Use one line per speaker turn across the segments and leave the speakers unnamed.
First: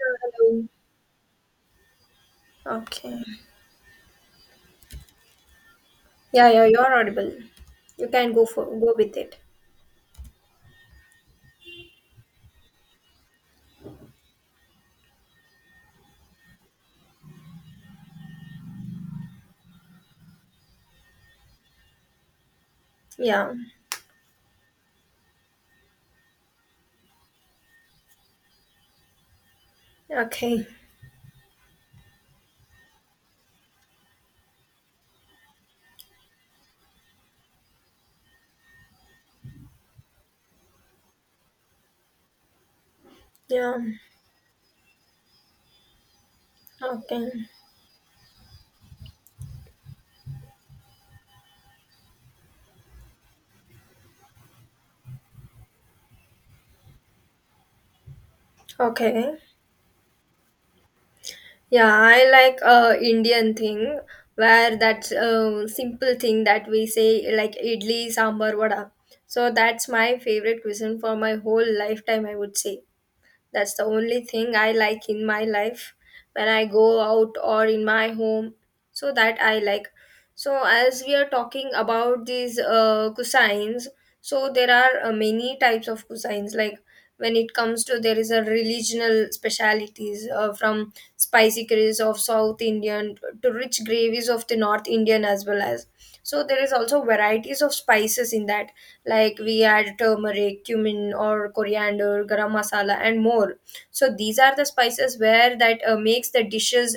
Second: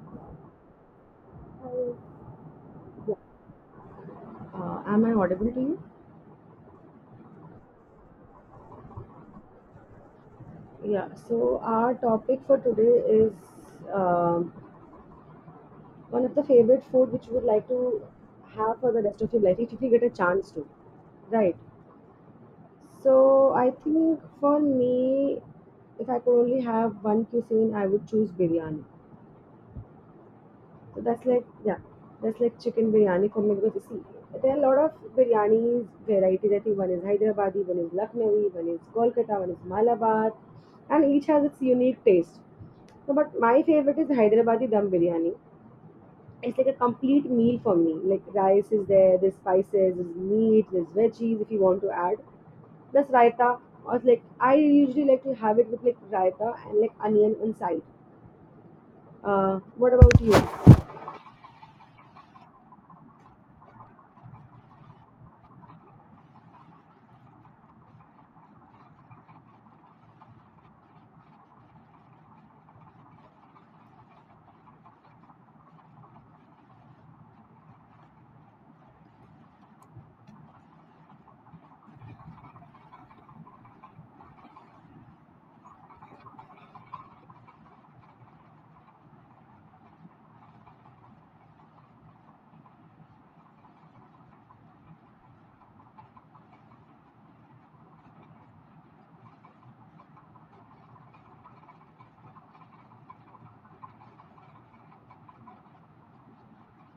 Hello.
Yeah.
Okay.
Am I audible to you?
Yeah, yeah, you're audible. You can go for go with it.
Yeah, so our topic for today is um, one of the favorite food which you would like to have for the rest of your life if you get a chance to. Right. So
Yeah.
I think for me, if I could only have one cuisine, I would choose biryani.
Okay.
So that's like yeah, that's like chicken biryani for me because you see, there are a lot of biryanis varieties. I think one is Hyderabadi, one is Lucknowi, one is Kolkata, one is Malabar, and each has its unique taste. So, but my
Yeah.
favorite is Hyderabadi dum biryani. It's like a complete
Okay.
meal for me. Like rice is there, there's spices, there's meat, there's veggies if you want to add plus raita or like I usually like to have it with like raita and like onion on side.
Okay.
What about you?
Yeah, I like Indian thing where that simple thing that we say like idli, sambar, vada. So that's my favorite cuisine for my whole lifetime, I would say. That's the only thing I like in my life when I go out or in my home. So that I like. So as we are talking about these cuisines, so there are many types of cuisines. Like when it comes to there is a regional specialities from spicy curries of South Indian to rich gravies of the North Indian as well as. So there is also varieties of spices in that, like we add turmeric, cumin, or coriander, garam masala, and more. So these are the spices where that makes the dishes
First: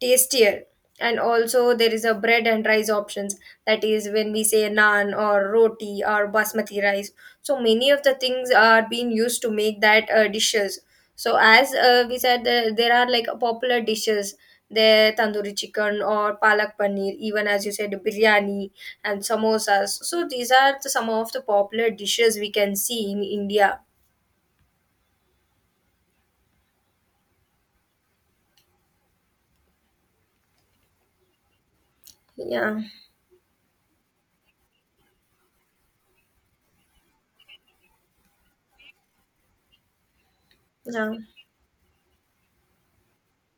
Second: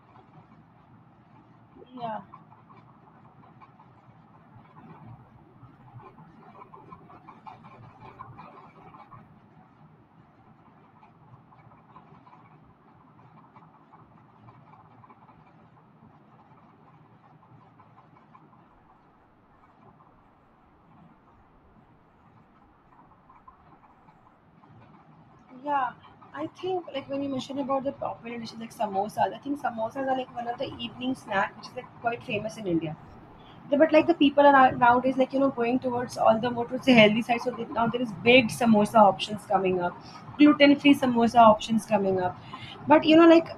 tastier. And also there is a bread and rice options. That is when we say naan or roti or basmati rice. So many of the things are being used to make that dishes. So as we said, there are like popular dishes. There tandoori chicken or palak paneer, even as you said, biryani and samosas. So these are the, some of the popular dishes we can see in India.
I think like when you mentioned about the popular dishes like samosas, I think samosas are like one of the evening snack which is like quite famous in
Yeah.
India. But like the people are nowadays like going towards all the more towards the healthy side, so that now there is baked samosa options coming up, gluten free
Yeah.
samosa options coming up. But like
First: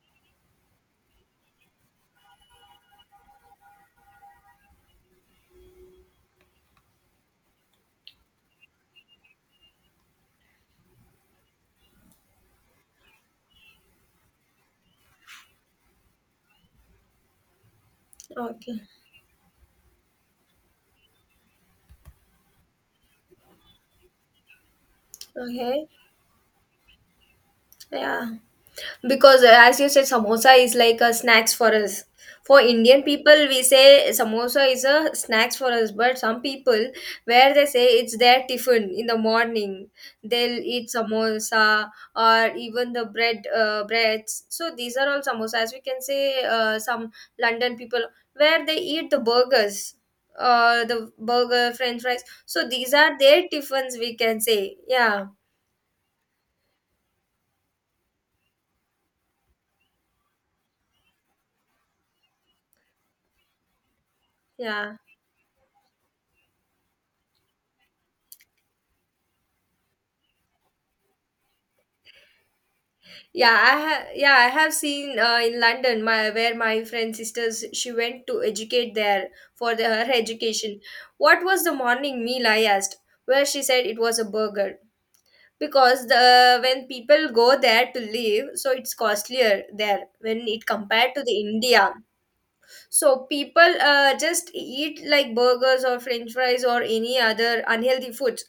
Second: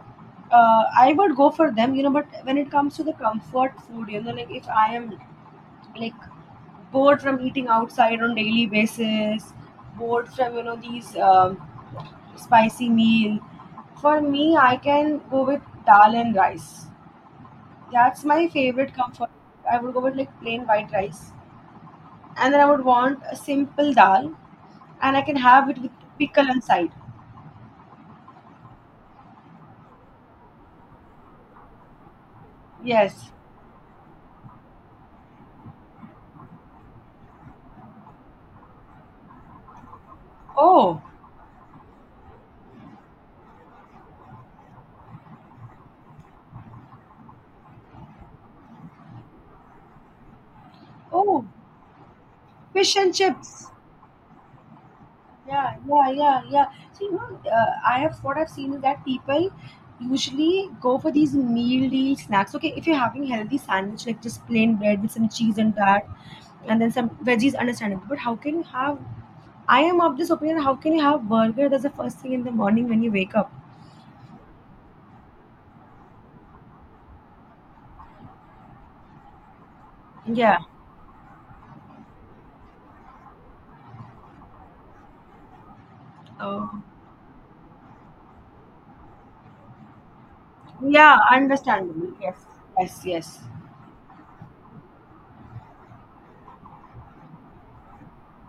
I would go for them. But when it comes to the comfort food, like if I am like bored from eating outside on daily basis bored from these spicy meal. For me, I can go with dal and rice. That's my
Okay.
favorite comfort. I would go with like plain white rice, and then I would want a simple dal, and I can have it
Okay.
with pickle inside.
Yeah. Because as you said, samosa is like a snacks for us. For Indian
Yes.
people, we say samosa is a snacks for us, but some people where they say it's their tiffin in the morning, they'll eat
Oh,
samosa or even the bread breads. So these are all samosas. We can say some London people where they eat the burgers. The
oh,
burger, French fries. So these
fish and
are their
chips.
tiffins, we can say. Yeah,
Yeah, yeah, yeah, yeah. So I have what I've seen is that people usually go for these meal deal snacks. Okay, if you're having healthy sandwich like just plain
yeah.
bread with some cheese and that, and then some veggies, understandable. But how can you have? I am of this opinion. How can you have burger? That's the first thing in the morning when you wake up.
Yeah, I have. Yeah, I have seen in London, my where my friend sisters she went to educate there for the, her
Yeah.
education. What was the morning meal? I asked. Where she said it was a burger because the
Oh.
when people go there to live, so it's costlier there when it compared
Yeah,
to the India.
understandable. Yes. Yes.
So
Yes.
people just eat like burgers or french fries or any other unhealthy foods.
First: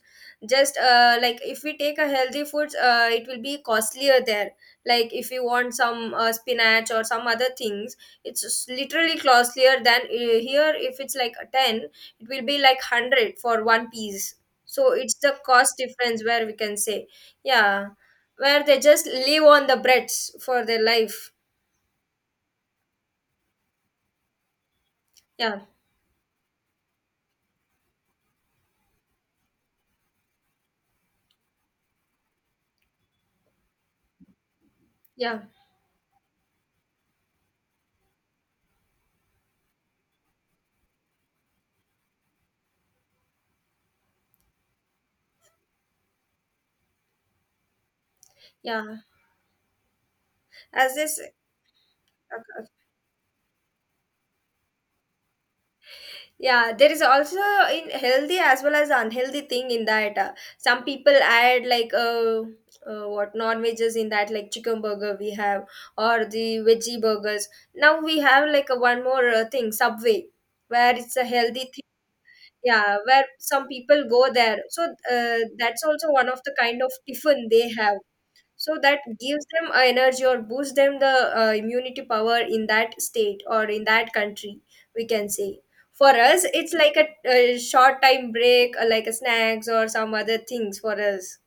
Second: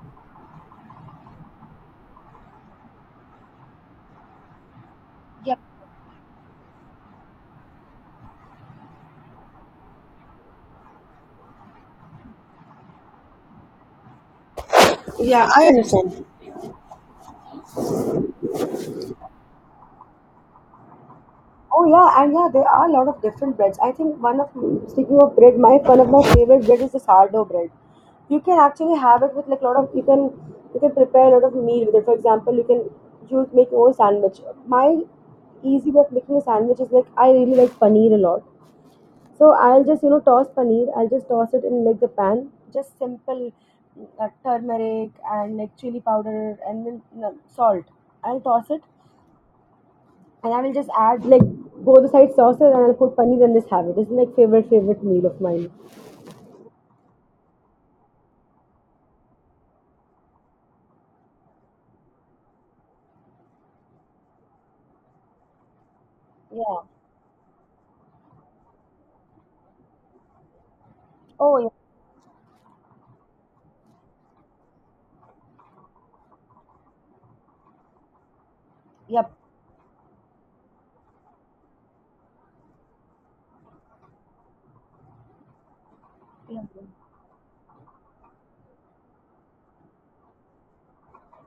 Just like if we take a healthy foods, it will be costlier there. Like if you
Yeah.
want some spinach or some other things, it's literally costlier than here. If it's like a 10, it will be like 100 for one piece. So it's the
Yeah, I
cost difference
understand.
where we can say, yeah, where they just live on the breads for their life.
Oh yeah, and yeah, there are a lot of different breads. I think one of speaking of bread,
Yeah,
my one of my favorite bread is the sourdough bread. You can actually have it with like a lot of you can prepare a lot of meal with it. For example, you make your own sandwich. My
yeah,
easy way of making a sandwich is like I really like paneer a lot, so I'll just toss paneer. I'll just toss it in like the pan, just simple turmeric and like chili powder and then salt. I'll toss it
yeah.
and I will just
As this,
add like both the side sauces and I'll put paneer and just have it. It's like favorite favorite meal of mine.
yeah, there is also in healthy as well as unhealthy thing in that. Some people add like what non-veggies in that, like chicken burger we have or the
Yeah.
veggie burgers. Now we have like a one more thing, Subway, where it's a
Oh, yeah.
healthy thing. Yeah, where some people go there. So that's also one of the kind of tiffin they have, so that
Yep.
gives them a energy or boosts them the immunity power in that state or in that country, we can say. For us
Yep.
it's like a short time break like a snacks or some other things for us.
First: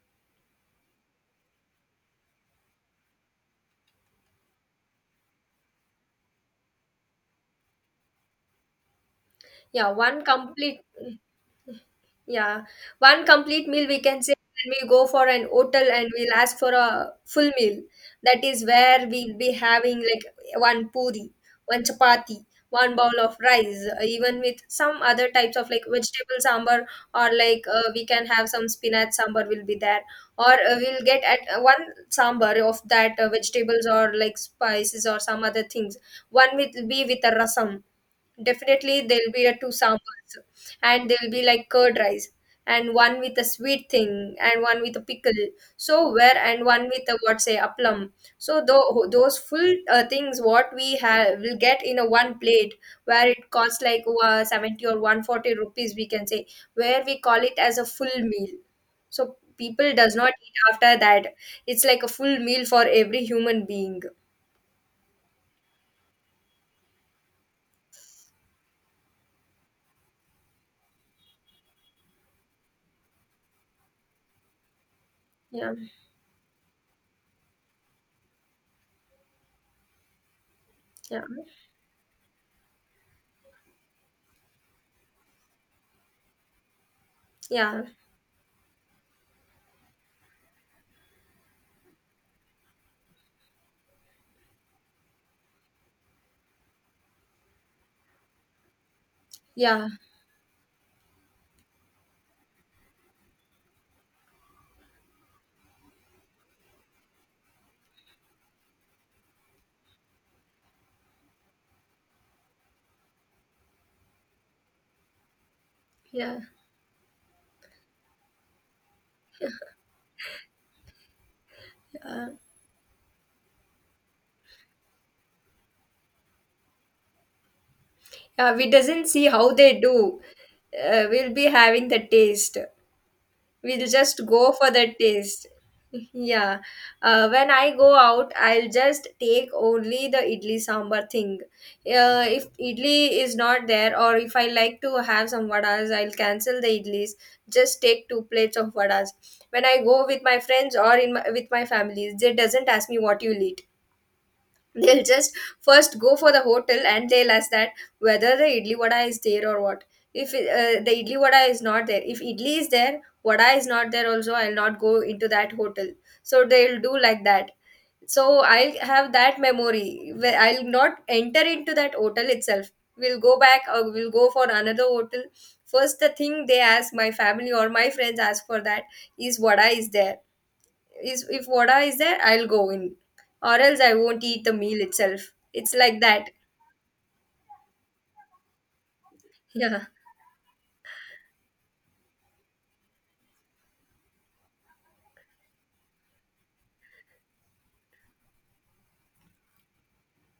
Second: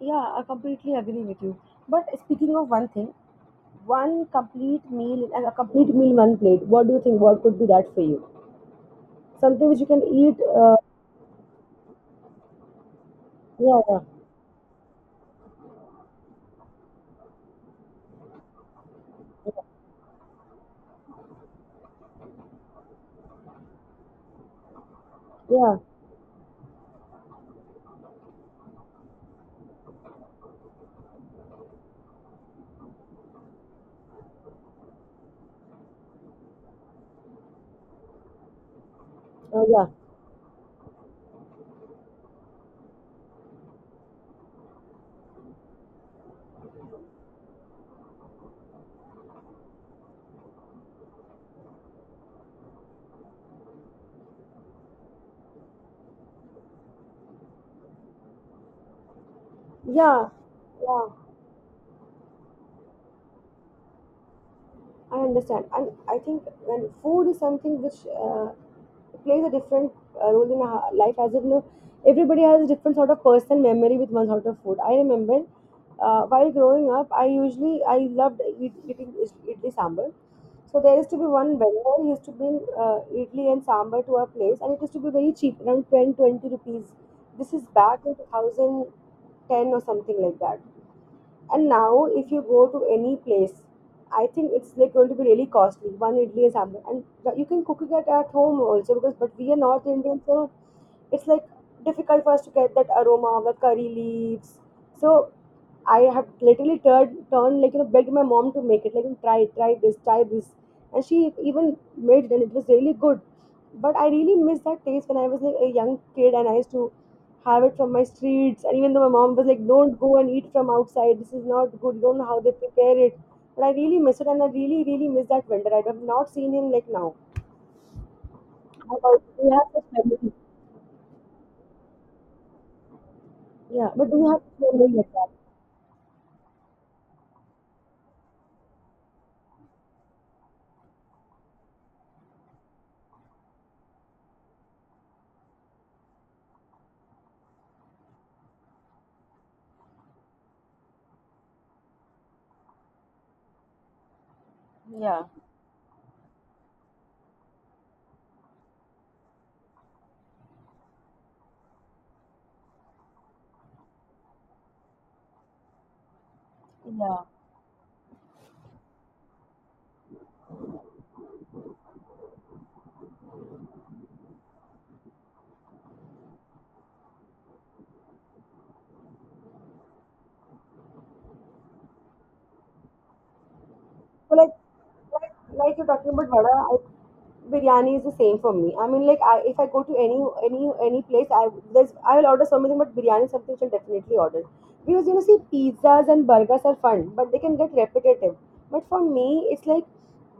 Yeah, I completely agree with you. But speaking of one thing, one complete meal and a complete meal one plate. What do you think? What could be that for you? Something which you
Yeah,
can
one
eat. Uh,
complete. Yeah, one complete meal
yeah,
we can say when we go for an hotel and we'll ask for a full meal. That is where we'll be having like one puri, one chapati, one bowl of rice, even with some other types of
yeah,
like vegetable sambar, or like we can have some spinach sambar will be there, or we'll get at one sambar of that vegetables or like spices or some other things. One will be with a rasam. Definitely there'll be a
yeah,
two
yeah,
sambars, and there will be like curd rice and one with a sweet thing and one with a pickle, so where and one with a what say plum. So those full things what we have will get in a one plate, where it costs like 70 or 140 rupees we can say, where we call it as a full meal, so people does
yeah,
not eat after
yeah.
that. It's like a full meal for every human being.
I understand, and I think when food is something which plays a different role in our life, as if you know, everybody has a different sort of personal memory with one sort of food. I remember
Yeah,
while growing up, I loved eating idli sambar. So there used to
yeah,
be one vendor. He used to bring idli and sambar to our place, and it used to be very cheap, around 10, 20 rupees. This is
yeah,
back in 2010 or something like that. And now, if you go to any place, I think it's like going to be really costly. One idli is hamper, and you can cook it at home also because. But we are North
yeah,
Indians, so it's like difficult for us to get that aroma of the curry leaves. So I have literally turned like begged my mom to make it like try this, and she even made it and it was really good. But I really miss that taste when I was like a young kid
yeah,
and I used to have it from my streets. And even though my mom was like, don't go and eat from outside. This is not good. You don't know
yeah.
how they prepare it. But I really miss it. And I really, really miss that vendor. I have not seen him like now.
Yeah, we doesn't
About,
see
we
how
have
they
such
do.
memories.
We'll be having the taste. We'll
Yeah. But do
just
you have
go for
this memory
the
like that?
taste. Yeah. When I go out, I'll just take only the idli sambar thing. If idli is not there, or if I like to have some vadas, I'll cancel the idlis. Just take two plates of vadas. When I go with my friends or in my, with my families, they doesn't ask me what you eat, they'll
Yeah.
just first go for the hotel and they'll ask that whether the idli vada is there or what. If the idli vada is not there, if idli is there vada is not there also, I'll not go into that hotel. So they'll do like that. So I'll have that memory where I'll not enter into that hotel itself. We'll go back or we'll go for another hotel. First the thing they ask, my family or my friends ask for that, is vada is there. Is if vada is there, I'll go in, or else I won't
So
eat the meal
like,
itself. It's
like, you're
like
talking about
that.
vada, biryani is the same for me. I mean, like, if I go
Yeah,
to any place, I will order something, but biryani is something which I'll definitely order. Because see, pizzas and burgers are fun, but they can get repetitive. But for me, it's like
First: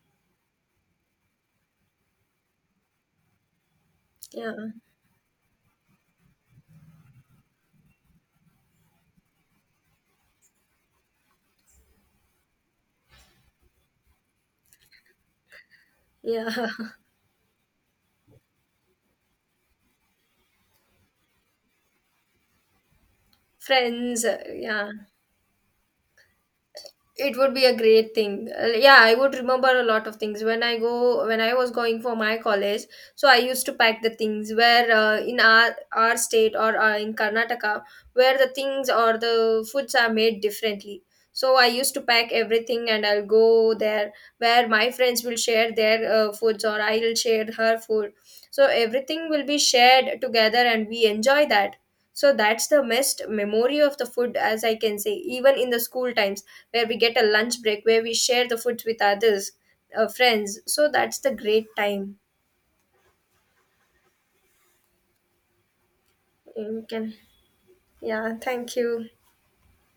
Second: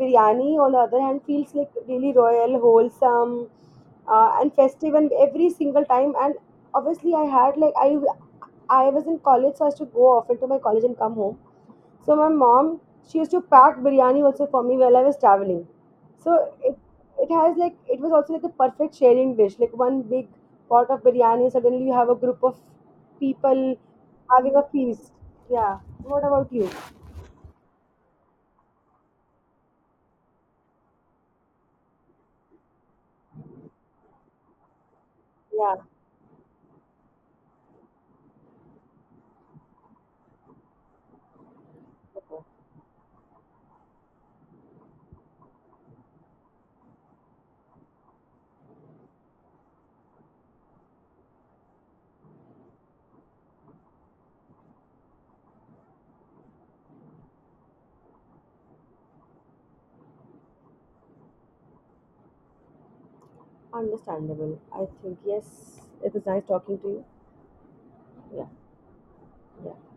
biryani. On the other hand, feels like really royal, wholesome, and
yeah,
festive, and every single time. And obviously, I was in college, so I used to go often to my college and come home, so my mom, she used to pack biryani also for me while I was traveling.
yeah.
So it was also like the perfect sharing dish. Like one big pot of biryani, suddenly you have a group of people
Friends,
having a
yeah.
feast. Yeah. What about you?
It would be a great thing. Yeah, I would remember a lot of things when I go when I was going for my college. So I used to pack the things where in
Yeah.
our state or in Karnataka, where the things or the foods are made differently. So I used to pack everything and I'll go there, where my friends will share their foods or I'll share her food. So everything will be shared together and we enjoy that. So that's the best memory of the food, as I can say, even in the school times where we get a lunch break, where we share the food with others, friends. So that's the great time.
Understandable. I think yes. It was nice talking
You
to you.
can, yeah,
Yeah.
thank you.
Yeah.